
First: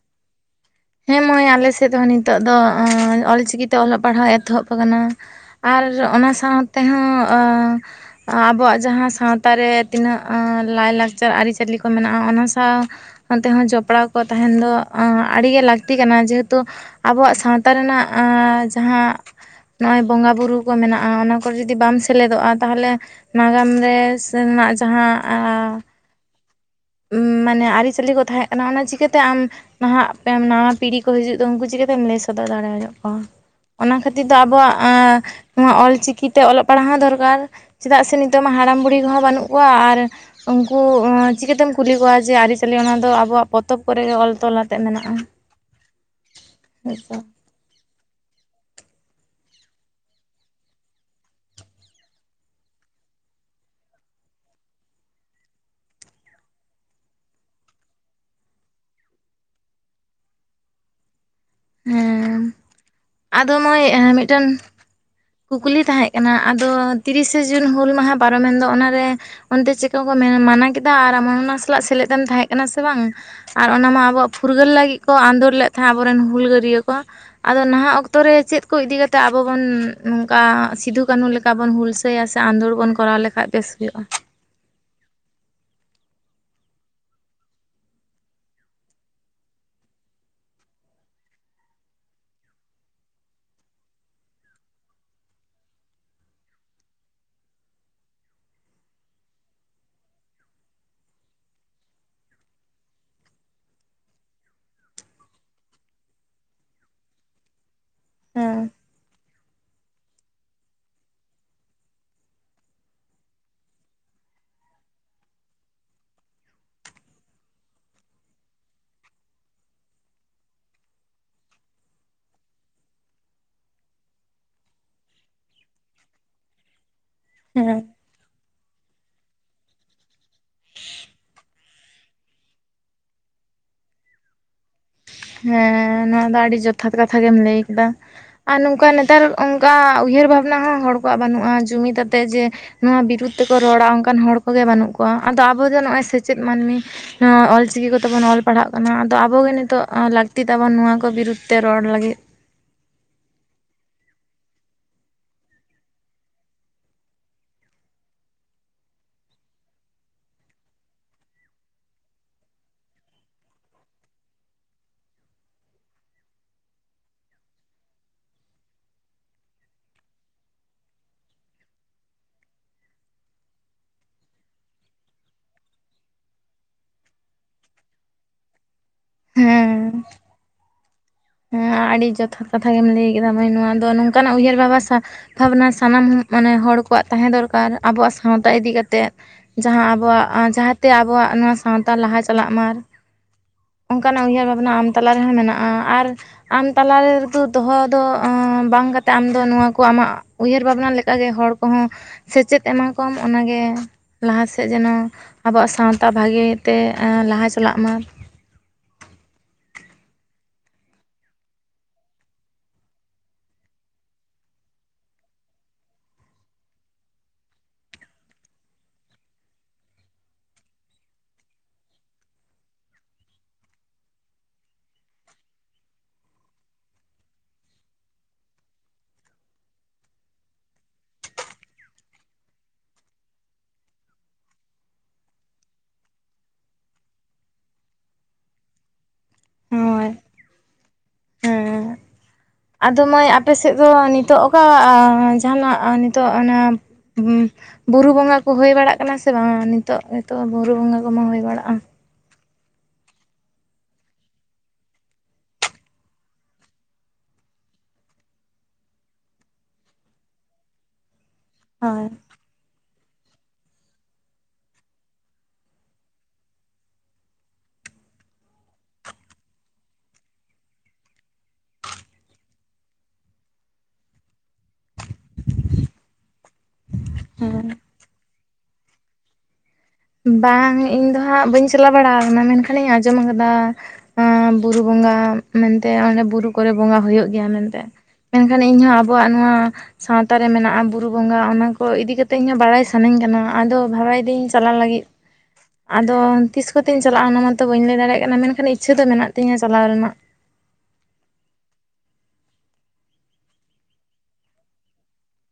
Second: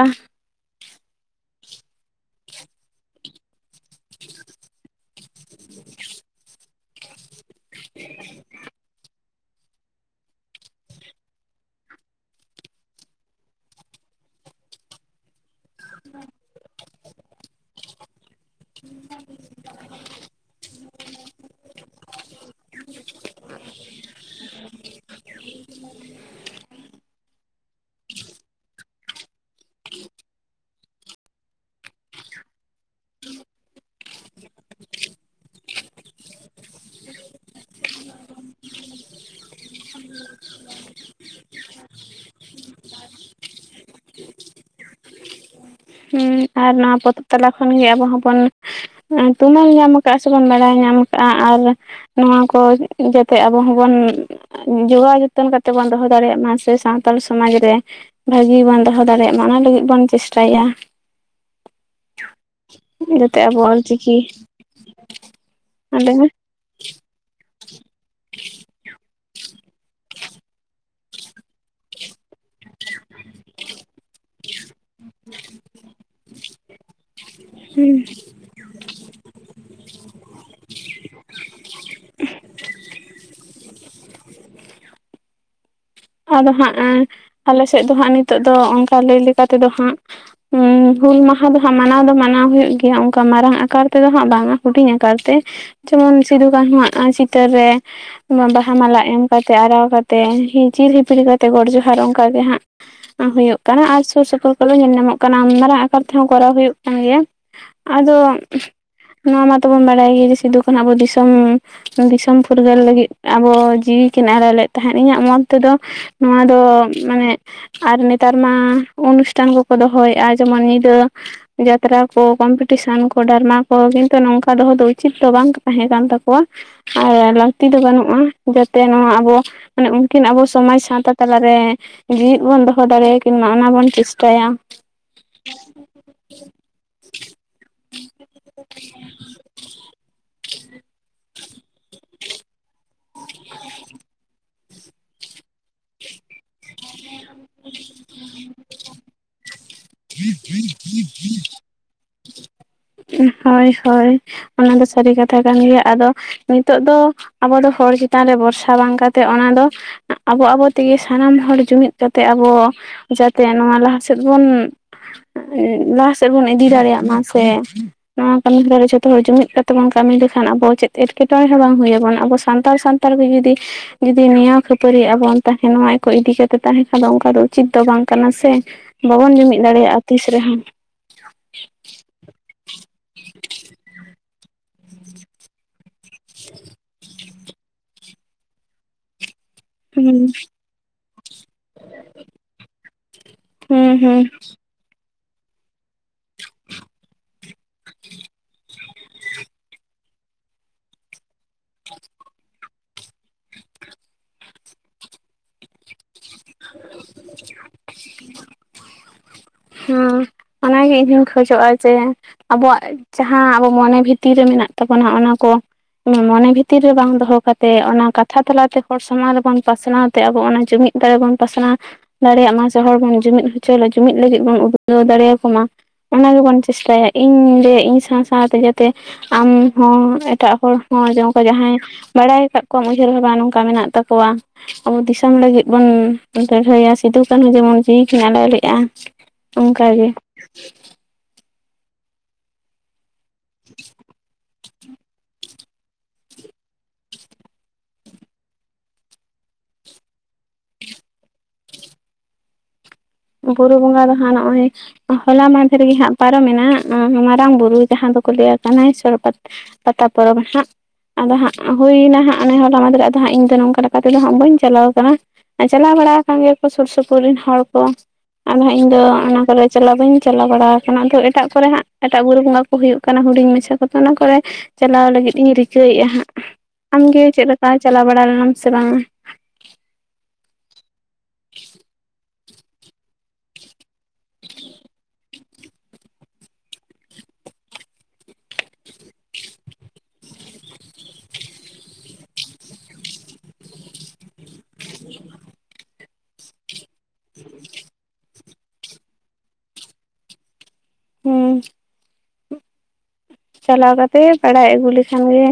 ᱦᱮᱸ ᱢᱟᱹᱭ ᱟᱞᱮ ᱥᱮᱫ ᱦᱚᱸ ᱱᱤᱛᱚᱜ ᱫᱚ ᱚᱞᱪᱤᱠᱤ ᱛᱮ ᱚᱞᱚᱜ ᱯᱟᱲᱦᱟᱣ ᱮᱛᱚᱦᱚᱵ ᱟᱠᱟᱱᱟ᱾ ᱟᱨ ᱚᱱᱟ ᱥᱟᱶ ᱛᱮᱦᱚᱸ ᱟᱵᱚᱣᱟᱜ ᱡᱟᱦᱟᱸ ᱥᱟᱶᱼᱼ ᱥᱟᱶᱛᱟ ᱨᱮ ᱛᱤᱱᱟᱹᱜ ᱞᱟᱭᱼᱞᱟᱠᱪᱟᱨ ᱟᱹᱨᱤᱪᱟᱹᱞᱤ ᱠᱚ ᱢᱮᱱᱟᱜᱼᱟ ᱚᱱᱟ ᱥᱟᱶᱼᱼ ᱚᱱᱛᱮ ᱦᱚᱸ ᱡᱚᱯᱲᱟᱣ ᱠᱚ ᱛᱟᱦᱮᱱ ᱫᱚ ᱟᱹᱰᱤ ᱜᱮ ᱞᱟᱠᱼᱼ ᱞᱟᱹᱠᱛᱤ ᱠᱟᱱᱟ ᱡᱮᱦᱩᱛᱩ ᱟᱵᱚᱣᱟᱜ ᱥᱟᱶᱛᱟ ᱨᱮᱱᱟᱜ ᱮ ᱡᱟᱦᱟᱸᱼᱼ ᱱᱚᱜᱼᱚᱭ ᱵᱚᱸᱜᱟ ᱵᱩᱨᱩ ᱠᱚ ᱢᱮᱱᱟᱜᱼᱟ ᱚᱱᱟ ᱠᱚ ᱨᱮ ᱡᱩᱫᱤ ᱵᱟᱢ ᱥᱮᱞᱮᱫᱚᱜᱼᱟ ᱛᱟᱦᱟᱞᱮ ᱱᱟᱜᱟᱢ ᱨᱮ ᱥᱮᱱᱟᱜ ᱡᱟᱦᱟᱸ ᱟᱻ ᱢᱟᱱᱮ ᱟᱹᱨᱤᱪᱟᱹᱞᱤ ᱠᱚ ᱛᱟᱦᱮᱜ ᱠᱟᱱᱟ ᱚᱱᱟ ᱪᱤᱠᱟᱹᱛᱮ ᱟᱢᱼᱼ ᱱᱟᱦᱟᱜ ᱱᱟᱣᱟ ᱯᱤᱲᱦᱤ ᱠᱚ ᱦᱤᱡᱩᱜ ᱫᱚ ᱩᱱᱠᱩ ᱪᱤᱠᱟᱹ ᱛᱮᱢ ᱞᱟᱹᱭ ᱥᱚᱫᱚᱨ ᱫᱟᱲᱮᱭᱟ ᱠᱚᱣᱟ᱾ ᱚᱱᱟ ᱠᱷᱟᱹᱛᱤᱨ ᱛᱮ ᱟᱵᱚᱣᱟᱜ ᱱᱚᱣᱟ ᱚᱞᱪᱤᱠᱤ ᱛᱮ ᱚᱞᱚᱜ ᱯᱟᱲᱦᱟᱣ ᱦᱚᱸ ᱫᱚᱨᱠᱟᱨᱼᱼ ᱪᱮᱫᱟᱜ ᱥᱮ ᱱᱤᱛᱚᱜ ᱢᱟ ᱦᱟᱲᱟᱢ ᱵᱩᱲᱦᱤ ᱠᱚ ᱦᱚᱸ ᱵᱟᱹᱱᱩᱜ ᱠᱚᱣᱟ ᱟᱨ ᱩᱱᱠᱩ ᱪᱤᱠᱟᱹ ᱛᱮᱢ ᱠᱩᱞᱤ ᱠᱚᱣᱟ ᱡᱮ ᱟᱹᱨᱤᱪᱟᱹᱞᱤ ᱚᱱᱟ ᱫᱚ ᱟᱵᱚᱣᱟᱜ ᱯᱚᱛᱚᱵ ᱠᱚ ᱨᱮ ᱚᱞ ᱛᱚᱞ ᱟᱛᱮ ᱢᱮᱱᱟᱜᱼᱟ ᱦᱩᱸ ᱟᱨ ᱱᱚᱣᱟ ᱯᱚᱛᱚᱵ ᱛᱟᱞᱟ ᱠᱷᱚᱱ ᱜᱮ ᱟᱵᱚ ᱦᱚᱸ ᱵᱚᱱ ᱮ ᱛᱩᱢᱟᱹᱞ ᱧᱟᱢ ᱠᱟᱜ ᱥᱮᱵᱚᱱ ᱵᱟᱲᱟᱭ ᱧᱟᱢ ᱠᱟᱜᱼᱟ ᱟᱨᱼᱼ ᱱᱚᱣᱟ ᱠᱚ ᱡᱟᱛᱮ ᱟᱵᱚ ᱦᱚᱸ ᱵᱚᱱᱼᱼ ᱡᱚᱜᱟᱣ ᱡᱚᱛᱚᱱ ᱠᱟᱛᱮᱫ ᱵᱚᱱ ᱫᱚᱦᱚ ᱫᱟᱲᱮᱭᱟᱜ ᱢᱟ ᱥᱮ ᱥᱟᱱᱛᱟᱞ ᱥᱚᱢᱟᱡᱽ ᱨᱮᱼᱼ ᱵᱷᱟᱹᱜᱤ ᱵᱚᱱ ᱫᱚᱦᱚ ᱫᱟᱲᱮᱭᱟᱜ ᱢᱟ ᱚᱱᱟ ᱞᱟᱹᱜᱤᱫ ᱵᱚᱱ ᱪᱮᱥᱴᱟᱭᱟ᱾ ᱦᱮᱸ ᱡᱟᱛᱮ ᱟᱫᱚ ᱟᱵᱚ ᱢᱟᱹᱭ ᱮ ᱚᱞᱪᱤᱠᱤ ᱢᱮᱫᱴᱮᱱ ᱠᱩᱠᱞᱤ ᱛᱟᱦᱮᱜ ᱟᱞᱮ ᱦᱩᱸ ᱠᱟᱱᱟ ᱟᱫᱚᱼ ᱛᱤᱨᱤᱥᱟ ᱡᱩᱱ ᱦᱩᱞ ᱢᱟᱦᱟ ᱯᱟᱨᱚᱢ ᱮᱱ ᱫᱚ ᱚᱱᱟ ᱨᱮᱼᱼ ᱚᱱᱛᱮ ᱪᱤᱠᱟᱹ ᱠᱚ ᱢᱮ ᱢᱟᱱᱟ ᱠᱮᱫᱟ ᱟᱨ ᱟᱢᱦᱚᱸ ᱚᱱᱟ ᱥᱟᱞᱟᱜ ᱥᱮᱞᱮᱫ ᱮᱢ ᱛᱟᱦᱮᱜ ᱠᱟᱱᱟ ᱥᱮ ᱵᱟᱝ ᱟᱨ ᱚᱱᱟ ᱢᱟ ᱟᱵᱚᱣᱟᱜ ᱯᱷᱩᱨᱜᱟᱹᱞ ᱞᱟᱹᱜᱤᱫ ᱠᱚ ᱟᱸᱫᱳᱲ ᱞᱮᱫ ᱛᱟᱦᱮᱸᱜ ᱟᱵᱚ ᱨᱮᱱ ᱦᱩᱞᱜᱟᱹᱨᱭᱟᱹ ᱠᱚ᱾ ᱟᱫᱚ ᱱᱟᱦᱟᱜ ᱚᱠᱛᱚ ᱨᱮ ᱪᱮᱫ? ᱠᱚ ᱤᱫᱤ ᱠᱟᱛᱮ ᱟᱵᱚ ᱵᱚᱱ ᱱᱚᱝᱠᱟ ᱥᱤᱫᱩ ᱠᱟᱹᱱᱩ ᱞᱮᱠᱟ ᱵᱚᱱ ᱦᱩᱞᱥᱟᱹᱭᱟ ᱥᱮ ᱟᱸᱫᱳᱲ ᱵᱚᱱ ᱠᱚᱨᱟᱣ ᱞᱮᱠᱷᱟᱡ ᱵᱮᱥ ᱦᱩᱭᱩᱜᱼᱟ ᱟᱫᱚ ᱦᱟᱸᱜ ᱮ ᱟᱞᱮ ᱥᱮᱫ ᱫᱚ ᱦᱟᱸᱜ ᱱᱤᱛᱚᱜ ᱫᱚ ᱚᱱᱠᱟ ᱞᱟᱹᱭ ᱞᱮᱠᱟ ᱛᱮ ᱫᱚ ᱦᱟᱸᱜ ᱦᱩᱸ ᱦᱩᱞ ᱢᱟᱦᱟ ᱫᱚ ᱦᱟᱸᱜ ᱢᱟᱱᱟᱣ ᱫᱚ ᱢᱟᱱᱟᱣ ᱦᱩᱭᱩᱜ ᱜᱮᱭᱟ ᱚᱱᱠᱟ ᱢᱟᱨᱟᱝ ᱟᱠᱟᱨ ᱛᱮᱫᱚ ᱦᱟᱸᱜ ᱵᱟᱝᱟ ᱦᱩᱰᱤᱧ ᱟᱠᱟᱨ ᱛᱮ, ᱡᱮᱢᱚᱱ ᱥᱤᱫᱩ ᱠᱟᱹᱱᱦᱩᱣᱟᱜ ᱪᱤᱛᱟᱹᱨ ᱨᱮ, ᱵᱟᱼᱵᱟᱦᱟ ᱢᱟᱞᱟ ᱮᱢ ᱠᱟᱛᱮᱫ ᱟᱨᱟᱣ ᱠᱟᱛᱮᱫ ᱦᱤ ᱪᱤᱨ ᱦᱤᱯᱤᱲ ᱠᱟᱛᱮᱜ ᱜᱚᱰ ᱡᱚᱦᱟᱨ ᱚᱱᱠᱟᱜ ᱜᱮ ᱦᱟᱸᱜ᱾ ᱦᱩᱭᱩᱜ ᱠᱟᱱᱟ ᱟᱨ ᱥᱩᱨ ᱥᱩᱯᱩᱨ ᱠᱚ ᱨᱮ ᱧᱮᱞ ᱧᱟᱢᱚᱜ ᱠᱟᱱᱟ ᱢᱟᱨᱟᱝ ᱟᱠᱟᱨ ᱛᱮ ᱦᱚᱸ ᱠᱚᱨᱟᱣ ᱦᱩᱭᱩᱜ ᱠᱟᱱ ᱜᱮᱭᱟ ᱟᱫᱚ, ᱦᱮᱸ ᱱᱚᱣᱟ ᱢᱟᱛᱟᱵᱚᱱ ᱵᱟᱲᱟᱭ ᱜᱮ ᱡᱮ ᱥᱤᱫᱩ ᱠᱩᱹᱱᱦᱩ ᱟᱵᱚ ᱫᱤᱥᱚᱢ ᱫᱤᱥᱚᱢ ᱯᱷᱩᱨᱜᱟᱹᱞ ᱞᱟᱹᱜᱤᱫ ᱟᱵᱚ ᱡᱤᱣᱤ ᱠᱤᱱ ᱟᱞᱟᱭ ᱞᱮᱫ ᱛᱟᱦᱮᱸᱫ, ᱤᱧᱟᱹᱜ ᱢᱚᱛ ᱛᱮᱫᱚ ᱱᱚᱣᱟ ᱫᱚ ᱢᱟᱱᱮ ᱟᱨ ᱱᱮᱛᱟᱨ ᱢᱟ ᱚᱱᱩᱥᱴᱷᱟᱱ ᱠᱚᱠᱚ ᱫᱚᱦᱚᱭᱮᱜᱼᱟ, ᱡᱮᱢᱚᱱ ᱧᱤᱫᱟᱹ ᱡᱟᱛᱨᱟ ᱠᱚ, ᱠᱚᱢᱯᱤᱴᱤᱥᱟᱱ ᱠᱚ, ᱰᱟᱨᱢᱟ ᱠᱚ ᱠᱤᱱᱛᱩ ᱱᱚᱝᱠᱟ ᱫᱚᱦᱚ ᱫᱚ ᱩᱪᱤᱛ ᱫᱚ ᱵᱟᱝ ᱛᱟᱦᱮᱸ ᱠᱟᱱ ᱛᱟᱠᱚᱣᱟ ᱟᱨ ᱞᱟᱹᱠᱛᱤ ᱫᱚ ᱦᱮᱸ ᱵᱟᱹᱱᱩᱜᱼᱟ᱾ ᱡᱟᱛᱮ ᱱᱚᱣᱟ ᱟᱵᱚ ᱢᱟᱱᱮ ᱩᱱ ᱠᱤᱱ ᱟᱵᱚ ᱥᱚᱢᱟᱡᱽ ᱥᱟᱶᱛᱟ ᱛᱟᱞᱟᱨᱮ ᱡᱤᱣᱤᱫ ᱵᱚᱱ ᱫᱚᱦᱚ ᱫᱟᱲᱮᱭᱟᱠᱤᱱ ᱢᱟ ᱚᱱᱟ ᱵᱚᱱ ᱪᱤᱥᱴᱟᱭᱟ᱾ ᱦᱮᱸ ᱱᱚᱣᱟ ᱫᱚ ᱟᱹᱰᱤ ᱡᱚᱛᱷᱟᱛ ᱠᱟᱛᱷᱟ ᱜᱮᱢ ᱞᱟᱹᱭ ᱠᱮᱫᱟ᱾ ᱟᱨ ᱱᱚᱝᱠᱟ ᱱᱮᱛᱟᱨ ᱚᱝᱠᱟ ᱩᱭᱦᱟᱹᱨ ᱵᱷᱟᱵᱽᱱᱟ ᱦᱚᱸ ᱦᱚᱲ ᱠᱚᱣᱟᱜ ᱵᱟᱹᱱᱩᱜᱼᱟ, ᱡᱩᱢᱤᱫ ᱟᱛᱮ ᱡᱮ ᱱᱚᱣᱟ ᱵᱤᱨᱩᱫᱽ ᱛᱮ ᱠᱚ ᱨᱚᱲᱟ ᱚᱱᱠᱟᱱ ᱦᱚᱲ ᱠᱚ ᱜᱮ ᱵᱟᱹᱱᱩᱜ ᱠᱚᱣᱟ ᱟᱫᱚ ᱟᱵᱚ ᱫᱚ ᱱᱚᱜ-ᱚᱭ ᱥᱮ ᱪᱮᱫ ᱢᱟᱹᱱᱢᱤ, ᱱᱚᱣᱟ ᱚᱞ ᱪᱤᱠᱤ ᱠᱚ ᱛᱮ ᱵᱚᱱ ᱚᱞ ᱯᱟᱲᱦᱟᱜ ᱠᱟᱱᱟ᱾ ᱟᱫᱚ ᱟᱵᱚ ᱜᱮ ᱱᱤ ᱟᱸ ᱞᱟᱠᱛᱤ ᱛᱟᱵᱚᱱ ᱱᱚᱣᱟ ᱠᱚ ᱵᱤᱨᱩᱫᱽ ᱛᱮ ᱨᱚᱲ ᱞᱟᱜᱤᱫ᱾ ᱦᱳᱭ ᱦᱳᱭ, ᱚᱱᱟ ᱫᱚ ᱥᱟᱨᱤ ᱠᱟᱛᱷᱟ ᱠᱟᱱ ᱜᱮᱭᱟ᱾ ᱟᱫᱚ ᱱᱤᱛᱚᱜ ᱫᱚ, ᱟᱵᱚ ᱫᱚ ᱦᱚᱲ ᱪᱮᱛᱟᱱ ᱨᱮ ᱵᱷᱚᱨᱥᱟ ᱵᱟᱝ ᱠᱟᱛᱮᱫ ᱚᱱᱟ ᱫᱚ ᱟᱵᱚ ᱟᱵᱚ ᱛᱮᱜᱮ ᱥᱟᱱᱟᱢ ᱦᱚᱲ ᱡᱩᱢᱤᱫ ᱠᱟᱛᱮᱜ ᱟᱵᱚ ᱡᱟᱛᱮ ᱱᱚᱣᱟ ᱞᱟᱦᱟ ᱥᱮᱫ ᱵᱚᱱ, ᱞᱟᱦᱟ ᱥᱮᱫ ᱵᱚᱱ ᱤᱫᱤ ᱫᱟᱲᱮᱭᱟᱜ ᱢᱟ ᱥᱮ ᱱᱚᱣᱟ ᱠᱟᱹᱢᱤᱦᱚᱨᱟ ᱨᱮ ᱡᱷᱚᱛᱚ ᱦᱚᱲ ᱡᱩᱢᱤᱫ ᱱᱟᱣᱟ ᱱᱚᱣᱟ ᱱᱚᱣᱟ ᱠᱟᱢᱤ ᱦᱟᱨᱟ ᱨᱮ ᱡᱷᱚᱛᱚ ᱦᱚᱲ ᱡᱩᱢᱤᱫ ᱠᱟᱛᱮ ᱵᱚᱱ ᱠᱟᱢᱤ ᱞᱮᱠᱷᱟᱱ ᱟᱵᱚ ᱪᱮᱫ ᱮᱴᱠᱮᱴᱚᱬᱮ ᱦᱚᱸ ᱵᱟᱝ ᱦᱩᱭ ᱟᱵᱚᱱᱟ᱾ ᱟᱵᱚ ᱥᱟᱱᱛᱟᱲ ᱥᱟᱱ ᱛᱟᱞ ᱜᱮ ᱡᱩᱫᱤ ᱡᱩᱫᱤ ᱱᱮᱭᱟᱣ ᱠᱷᱟᱹᱯᱟᱹᱨᱤ ᱟᱵᱚᱱ ᱛᱟᱦᱮᱸᱱ ᱱᱚᱣᱟ ᱠᱚ ᱤᱫᱤ ᱠᱟᱛᱮ ᱛᱟᱦᱮᱸ ᱠᱷᱟᱱ ᱫᱚ ᱚᱱᱠᱟ ᱫᱚ ᱩᱪᱤᱛ ᱫᱚ ᱵᱟᱝ ᱠᱟᱱᱟ ᱥᱮ᱾ ᱵᱟᱵᱚᱱ ᱡᱩᱢᱤᱫ ᱫᱟᱲᱮᱭᱟᱜᱼᱟ ᱛᱤᱥ ᱨᱮ ᱦᱚᱸ᱾ ᱦᱮ ᱟᱰᱤ ᱡᱚᱛᱷᱟᱛ ᱠᱟᱛᱷᱟ ᱜᱮᱢ ᱞᱟᱹᱭ ᱠᱮᱫᱟ ᱢᱟᱹᱭ, ᱱᱚᱣᱟ ᱫᱚ ᱱᱚᱝᱠᱟᱱᱟᱜ ᱩᱭᱦᱟᱹᱨ ᱵᱷᱟᱵᱟ ᱥᱟ ᱵᱷᱟᱵᱽᱱᱟ ᱥᱟᱱᱟᱢ ᱢᱟᱱᱮ ᱦᱚᱲ ᱠᱚᱣᱟᱜ ᱛᱟᱦᱮᱸ ᱫᱚᱨᱠᱟᱨ ᱟᱵᱚᱣᱟᱜ ᱥᱟᱶᱛᱟ ᱤᱫᱤ ᱠᱟᱛᱮᱫ, ᱡᱟᱦᱟᱸ ᱦᱩᱸ ᱟᱵᱚᱣᱟᱜ ᱡᱟᱦᱟᱸ ᱛᱮ ᱟᱵᱚᱣᱟᱜ ᱱᱚᱣᱟ ᱥᱟᱶᱛᱟ ᱞᱟᱦᱟ ᱪᱟᱞᱟᱜ ᱢᱟ ᱟᱨ ᱦᱩᱸ ᱦᱩᱸ ᱚᱝᱠᱟᱱᱟᱜ ᱩᱭᱦᱟᱹᱨ ᱵᱷᱟᱵᱽᱱᱟ ᱟᱢ ᱛᱟᱞᱟ ᱨᱮᱦᱚᱸ ᱢᱮᱱᱟᱜᱼᱟ ᱟᱨ ᱟᱢ ᱛᱟᱞᱟ ᱨᱮ ᱫᱚ ᱫᱚᱦᱚ ᱫᱚ ᱵᱟᱝ ᱚᱸ ᱠᱟᱛᱮᱫ ᱟᱢ ᱫᱚ ᱱᱚᱣᱟ ᱠᱚ ᱟᱢᱟᱜ ᱩᱭᱦᱟᱹᱨ ᱵᱷᱟᱵᱽᱱᱟ ᱞᱮᱠᱟ ᱜᱮ ᱦᱚᱲ ᱠᱚ ᱦᱚᱸ ᱥᱮᱪᱮᱫ ᱮᱢᱟ ᱠᱚᱢ, ᱚᱱᱟ ᱜᱮ ᱞᱟᱦᱟ ᱥᱮᱫ ᱡᱮᱱᱚ ᱟᱵᱚᱣᱟᱜ ᱥᱟᱶ ᱛᱟ ᱵᱷᱟᱜᱮ ᱛᱮ ᱞᱟᱦᱟ ᱮᱸ ᱪᱟᱞᱟᱜ ᱢᱟ᱾ ᱦᱩᱸ, ᱚᱱᱟ ᱜᱮ ᱤᱧ ᱦᱚᱸᱧ ᱠᱷᱚᱡᱚᱜᱼᱟ ᱡᱮ ᱟᱵᱚᱣᱟᱜ ᱡᱟᱦᱟᱸ ᱟᱵᱚ ᱢᱚᱱᱮ ᱵᱷᱤᱛᱤᱨ ᱨᱮ ᱢᱮᱱᱟᱜ ᱛᱟᱵᱚᱱᱟ ᱚᱱᱟ ᱠᱚ ᱢᱚᱱᱮ ᱵᱷᱤᱛᱤᱨ ᱨᱮ ᱵᱟᱝ ᱫᱚᱦᱚ ᱠᱟᱛᱮᱜ, ᱚᱱᱟ ᱠᱟᱛᱷᱟ ᱛᱟᱞᱟ ᱛᱮ ᱦᱚᱲ ᱥᱟᱢᱟᱝ ᱨᱮ ᱵᱚᱱ ᱯᱟᱥᱱᱟᱣ ᱛᱮ ᱟᱵᱚ ᱚᱱᱟ ᱡᱩᱢᱤᱫ ᱫᱟᱲᱮ ᱵᱚᱱ ᱯᱟᱥᱱᱟᱣ, ᱫᱟᱲᱮᱭᱟᱜ ᱢᱟ ᱥᱮ ᱦᱚᱲ ᱵᱚᱱ ᱡᱩᱢᱤᱫ ᱦᱚᱪᱚ ᱡᱩᱢᱤᱫ ᱞᱟᱹᱜᱤᱫ ᱵᱚᱱ ᱩᱫᱽᱜᱟᱹᱣ ᱫᱟᱲᱮᱭᱟᱠᱚ ᱢᱟ, ᱚᱱᱟ ᱜᱮ ᱵᱚᱱ ᱪᱮᱥᱴᱟᱭᱟ, ᱤᱧ ᱞᱟᱹᱭᱟ ᱤᱧ ᱥᱟᱶ ᱥᱟᱶᱛᱮ ᱡᱟᱛᱮ ᱟᱢ ᱦᱚᱸ ᱮᱴᱟᱜ ᱦᱚᱲ ᱦᱚᱸ ᱡᱮ ᱚᱝᱠᱟ ᱡᱟᱦᱟᱸᱭ ᱵᱟᱲᱟᱭ ᱠᱟᱜ ᱠᱚᱣᱟᱢ ᱩᱭᱦᱟᱹᱨ ᱵᱷᱟᱵᱟ ᱱᱚᱝᱠᱟ ᱢᱮᱱᱟᱜ ᱛᱟᱠᱚᱣᱟ, ᱟᱵᱚ ᱫᱤᱥᱚᱢ ᱞᱟᱹᱜᱤᱫ ᱵᱚᱱ ᱞᱟᱹᱲᱦᱟᱹᱭᱟ ᱥᱤᱫᱩ ᱠᱟᱱᱦᱩ ᱡᱮᱢᱚᱱ ᱡᱤᱣᱤ ᱠᱤᱱ ᱟᱞᱟᱭ ᱞᱮᱫᱼᱟ᱾ ᱚᱝᱠᱟ ᱜᱮ᱾ ᱦᱳᱭ ᱦᱮᱸ ᱟᱫᱚ ᱢᱟᱹᱭ ᱟᱯᱮ ᱥᱮᱫ ᱫᱚ ᱱᱤᱛᱚᱜ ᱚᱠᱟ ᱡᱟᱦᱟᱸᱱᱟᱜ ᱱᱤᱛᱚᱜ ᱚᱱᱟ ᱦᱩᱸ, ᱵᱩᱨᱩ ᱵᱚᱸᱜᱟ ᱠᱚ ᱦᱩᱭ ᱵᱟᱲᱟᱜ ᱠᱟᱱᱟ ᱥᱮ ᱵᱟᱝ? ᱱᱤᱛᱚᱜ ᱱᱤᱛᱚᱜ ᱵᱩᱨᱩ ᱵᱚᱸᱜᱟ ᱠᱚ ᱢᱟ ᱦᱩᱭ ᱵᱟᱲᱟᱜᱼᱟ᱾ ᱵᱩᱨᱩ ᱵᱚᱸᱜᱟ ᱫᱚ ᱦᱟᱸᱜ ᱱᱚᱜ-ᱚᱭ ᱦᱚᱞᱟ ᱢᱟᱦᱫᱮᱨ ᱜᱮ ᱦᱟᱸᱜ ᱯᱟᱨᱚᱢᱮᱱᱟ, ᱢᱟᱨᱟᱝ ᱵᱩᱨᱩ ᱡᱟᱦᱟᱸ ᱫᱚ ᱠᱚ ᱞᱟᱹᱭᱟ ᱠᱟᱱᱟᱭᱥᱚᱨ ᱯᱟᱛᱟ ᱯᱟᱛᱟ ᱯᱚᱨᱚᱵ ᱦᱟᱸᱜ, ᱟᱫᱚ ᱦᱟᱸᱜ ᱦᱳᱭ ᱦᱩᱭᱱᱟ ᱦᱟᱸᱜ᱾ ᱟᱱᱮ ᱦᱚᱞᱟ ᱢᱟᱦᱫᱮᱨ ᱟᱫᱚ ᱦᱟᱸᱜ ᱤᱧ ᱫᱚ ᱱᱚᱝᱠᱟ ᱞᱮᱠᱟ ᱛᱮ ᱫᱚ ᱦᱟᱸᱜ ᱵᱟᱹᱧ ᱪᱟᱞᱟᱣ ᱠᱟᱱᱟ᱾ ᱟᱨ ᱪᱟᱞᱟᱣ ᱵᱟᱲᱟ ᱟᱠᱟᱱ ᱜᱮᱭᱟ ᱠᱚ ᱥᱩᱨ ᱥᱩᱯᱩᱨ ᱨᱤᱱ ᱦᱚᱲ ᱠᱚ, ᱟᱫᱚ ᱦᱟᱸᱜ ᱤᱧ ᱫᱚ ᱚᱱᱟ ᱠᱚ ᱨᱮ ᱪᱟᱞᱟᱣ ᱵᱟᱹᱧ ᱪᱟᱞᱟᱣ ᱵᱟᱲᱟ ᱟᱠᱟᱱᱟ, ᱟᱫᱚ ᱮᱴᱟᱜ ᱠᱚ ᱨᱮ ᱦᱟᱸᱜ, ᱮᱴᱟᱜ ᱵᱩᱨᱩ ᱵᱚᱸᱜᱟ ᱠᱚ ᱦᱩᱭᱩᱜ ᱠᱟᱱᱟ, ᱦᱩᱰᱤᱧ ᱢᱟᱪᱷᱟ ᱠᱚ ᱫᱚ ᱚᱱᱟ ᱠᱚᱨᱮ ᱪᱟᱞᱟᱣ ᱞᱟᱜᱤᱫ ᱤᱧ ᱨᱤᱠᱟᱹᱭᱮᱜᱼᱟ ᱦᱟᱸᱜ᱾ ᱟᱢ ᱜᱮ ᱪᱮᱫ ᱦᱮᱸ ᱞᱮᱠᱟ ᱪᱟᱞᱟᱣ ᱵᱟᱲᱟ ᱞᱮᱱᱟᱢ ᱥᱮ ᱵᱟᱝ? ᱵᱟᱝ ᱤᱧ ᱫᱚ ᱦᱟᱸᱜ ᱵᱟᱹᱧ ᱪᱟᱞᱟᱣ ᱵᱟᱲᱟ ᱠᱟᱱᱟ ᱢᱮᱱᱠᱷᱟᱱᱤᱧ ᱟᱸᱡᱚᱢ ᱟᱠᱟᱫᱟ, ᱟᱸ ᱵᱩᱨᱩ ᱵᱚᱸᱜᱟ ᱢᱮᱱ ᱛᱮ ᱚᱸᱰᱮ ᱵᱩᱨᱩ ᱠᱚ ᱨᱮ ᱵᱚᱸᱜᱟ ᱦᱩᱭᱩᱜ ᱜᱮᱭᱟ ᱢᱮᱱᱛᱮ᱾ ᱢᱮᱱᱠᱷᱟᱱ ᱤᱧᱦᱚᱸ ᱟᱵᱚᱣᱟᱜ ᱱᱚᱣᱟ, ᱥᱟᱶᱛᱟ ᱨᱮ ᱢᱮᱱᱟᱜᱼᱟ ᱵᱩᱨᱩ ᱵᱚᱸᱜᱟ ᱚᱱᱟ ᱠᱚ ᱤᱫᱤ ᱠᱟ ᱤᱧ ᱦᱚᱸ ᱵᱟᱲᱟᱭ ᱥᱟᱹᱱᱟᱹᱧ ᱠᱟᱱᱟ ᱟᱫᱚ ᱵᱷᱟᱲᱟᱭ ᱫᱟᱹᱧ ᱪᱟᱞᱟᱜ ᱞᱟᱜᱤᱫ ᱟᱫᱚ ᱛᱤᱥᱼᱼ ᱠᱚᱛᱮᱧ ᱪᱟᱞᱟᱜᱼᱟ ᱚᱱᱟ ᱢᱟᱛᱚ ᱵᱟᱹᱧ ᱞᱟᱹᱭ ᱫᱟᱲᱮᱭᱟᱜ ᱠᱟᱱᱟ ᱢᱮᱱᱠᱷᱟᱱ ᱤᱪᱪᱷᱟᱹ ᱫᱚ ᱢᱮᱱᱟᱜ ᱛᱤᱧᱟᱹ ᱪᱟᱞᱟᱣ ᱨᱮᱱᱟᱜ᱾ ᱦᱩᱸ᱾ ᱪᱟᱞᱟᱣ ᱠᱟᱛᱮ ᱵᱟᱲᱟᱭ ᱟᱜᱩ ᱞᱮᱠᱷᱟᱱ ᱜᱮ᱾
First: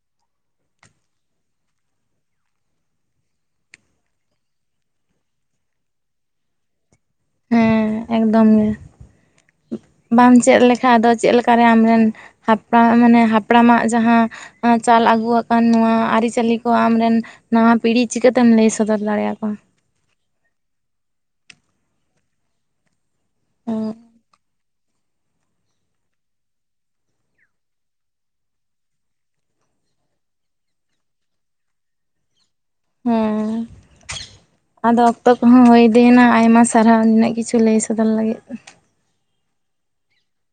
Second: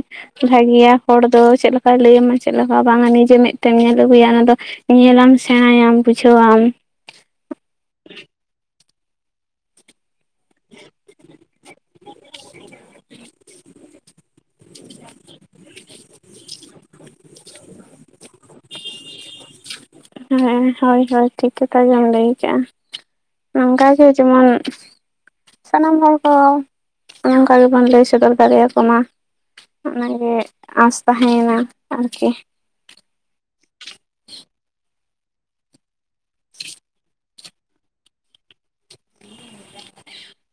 ᱵᱷᱟᱜᱤᱭᱟ ᱦᱚᱲ ᱫᱚ ᱪᱮᱫ ᱞᱮᱠᱟᱭ ᱞᱟᱹᱭᱟᱢᱟ ᱪᱮᱫ ᱞᱮᱠᱟ ᱵᱟᱝᱼᱟ ᱱᱤᱡᱮ ᱢᱮᱛᱛᱮᱢ ᱧᱮᱞ ᱟᱜᱩᱭᱟ ᱚᱱᱟ ᱫᱚᱼᱼ ᱧᱮᱞᱟᱢ ᱥᱮᱬᱟᱭᱟᱢ ᱵᱩᱡᱷᱟᱹᱣᱟᱢ᱾ ᱦᱮᱸ ᱮᱠᱫᱚᱢ ᱜᱮ ᱵᱟᱢ ᱪᱮᱫ ᱞᱮᱠᱷᱟᱱ ᱟᱫᱚ ᱪᱮᱫ ᱞᱮᱠᱟ ᱨᱮ ᱟᱢ ᱨᱮᱱᱼᱼ ᱦᱟᱯᱲᱟᱢᱟᱜ ᱢᱟᱱᱮ ᱦᱟᱯᱲᱟᱢᱟᱜ ᱡᱟᱦᱟ ᱪᱟᱞ ᱟᱹᱜᱩᱣᱟ ᱠᱟᱱ ᱱᱚᱣᱟ ᱟᱨᱤᱪᱟᱹᱞᱤ ᱠᱚ ᱟᱢ ᱨᱮᱱᱼᱼ ᱱᱟᱣᱟ ᱯᱤᱲᱦᱤ ᱪᱤᱠᱟᱹᱛᱮᱢ ᱞᱟᱹᱭ ᱥᱚᱫᱚᱨ ᱫᱟᱲᱮᱭᱟ ᱠᱚᱣᱟ᱾ ᱦᱮᱸ ᱦᱳᱭ ᱦᱳᱭ ᱴᱷᱤᱠ ᱠᱟᱛᱷᱟ ᱜᱮᱢ ᱞᱟᱹᱭ ᱠᱟᱜᱼᱟ᱾ ᱱᱚᱝᱠᱟ ᱜᱮ ᱡᱮᱢᱚᱱᱼᱼ ᱥᱟᱱᱟᱢ ᱦᱚᱲ ᱠᱚ ᱚᱱᱠᱟ ᱜᱮᱵᱚᱱ ᱞᱟᱹᱭ ᱥᱚᱫᱚᱨ ᱫᱟᱲᱮᱭᱟᱠᱚ ᱢᱟ᱾ ᱚᱱᱟᱜᱮ ᱟᱥ ᱛᱟᱦᱮᱭᱮᱱᱟ ᱟᱨᱠᱤ᱾ ᱦᱮᱸ᱾ ᱟᱫᱚ ᱚᱠᱛᱚ ᱠᱚᱦᱚᱸ ᱦᱳᱭ ᱤᱫᱤᱭᱮᱱᱟ ᱟᱭᱢᱟ ᱥᱟᱨᱦᱟᱣ ᱱᱤᱱᱟᱹᱜ ᱠᱤᱪᱷᱩ ᱞᱟᱹᱭ ᱥᱚᱫᱚᱨ ᱞᱟᱹᱜᱤᱫ᱾ [inaudible]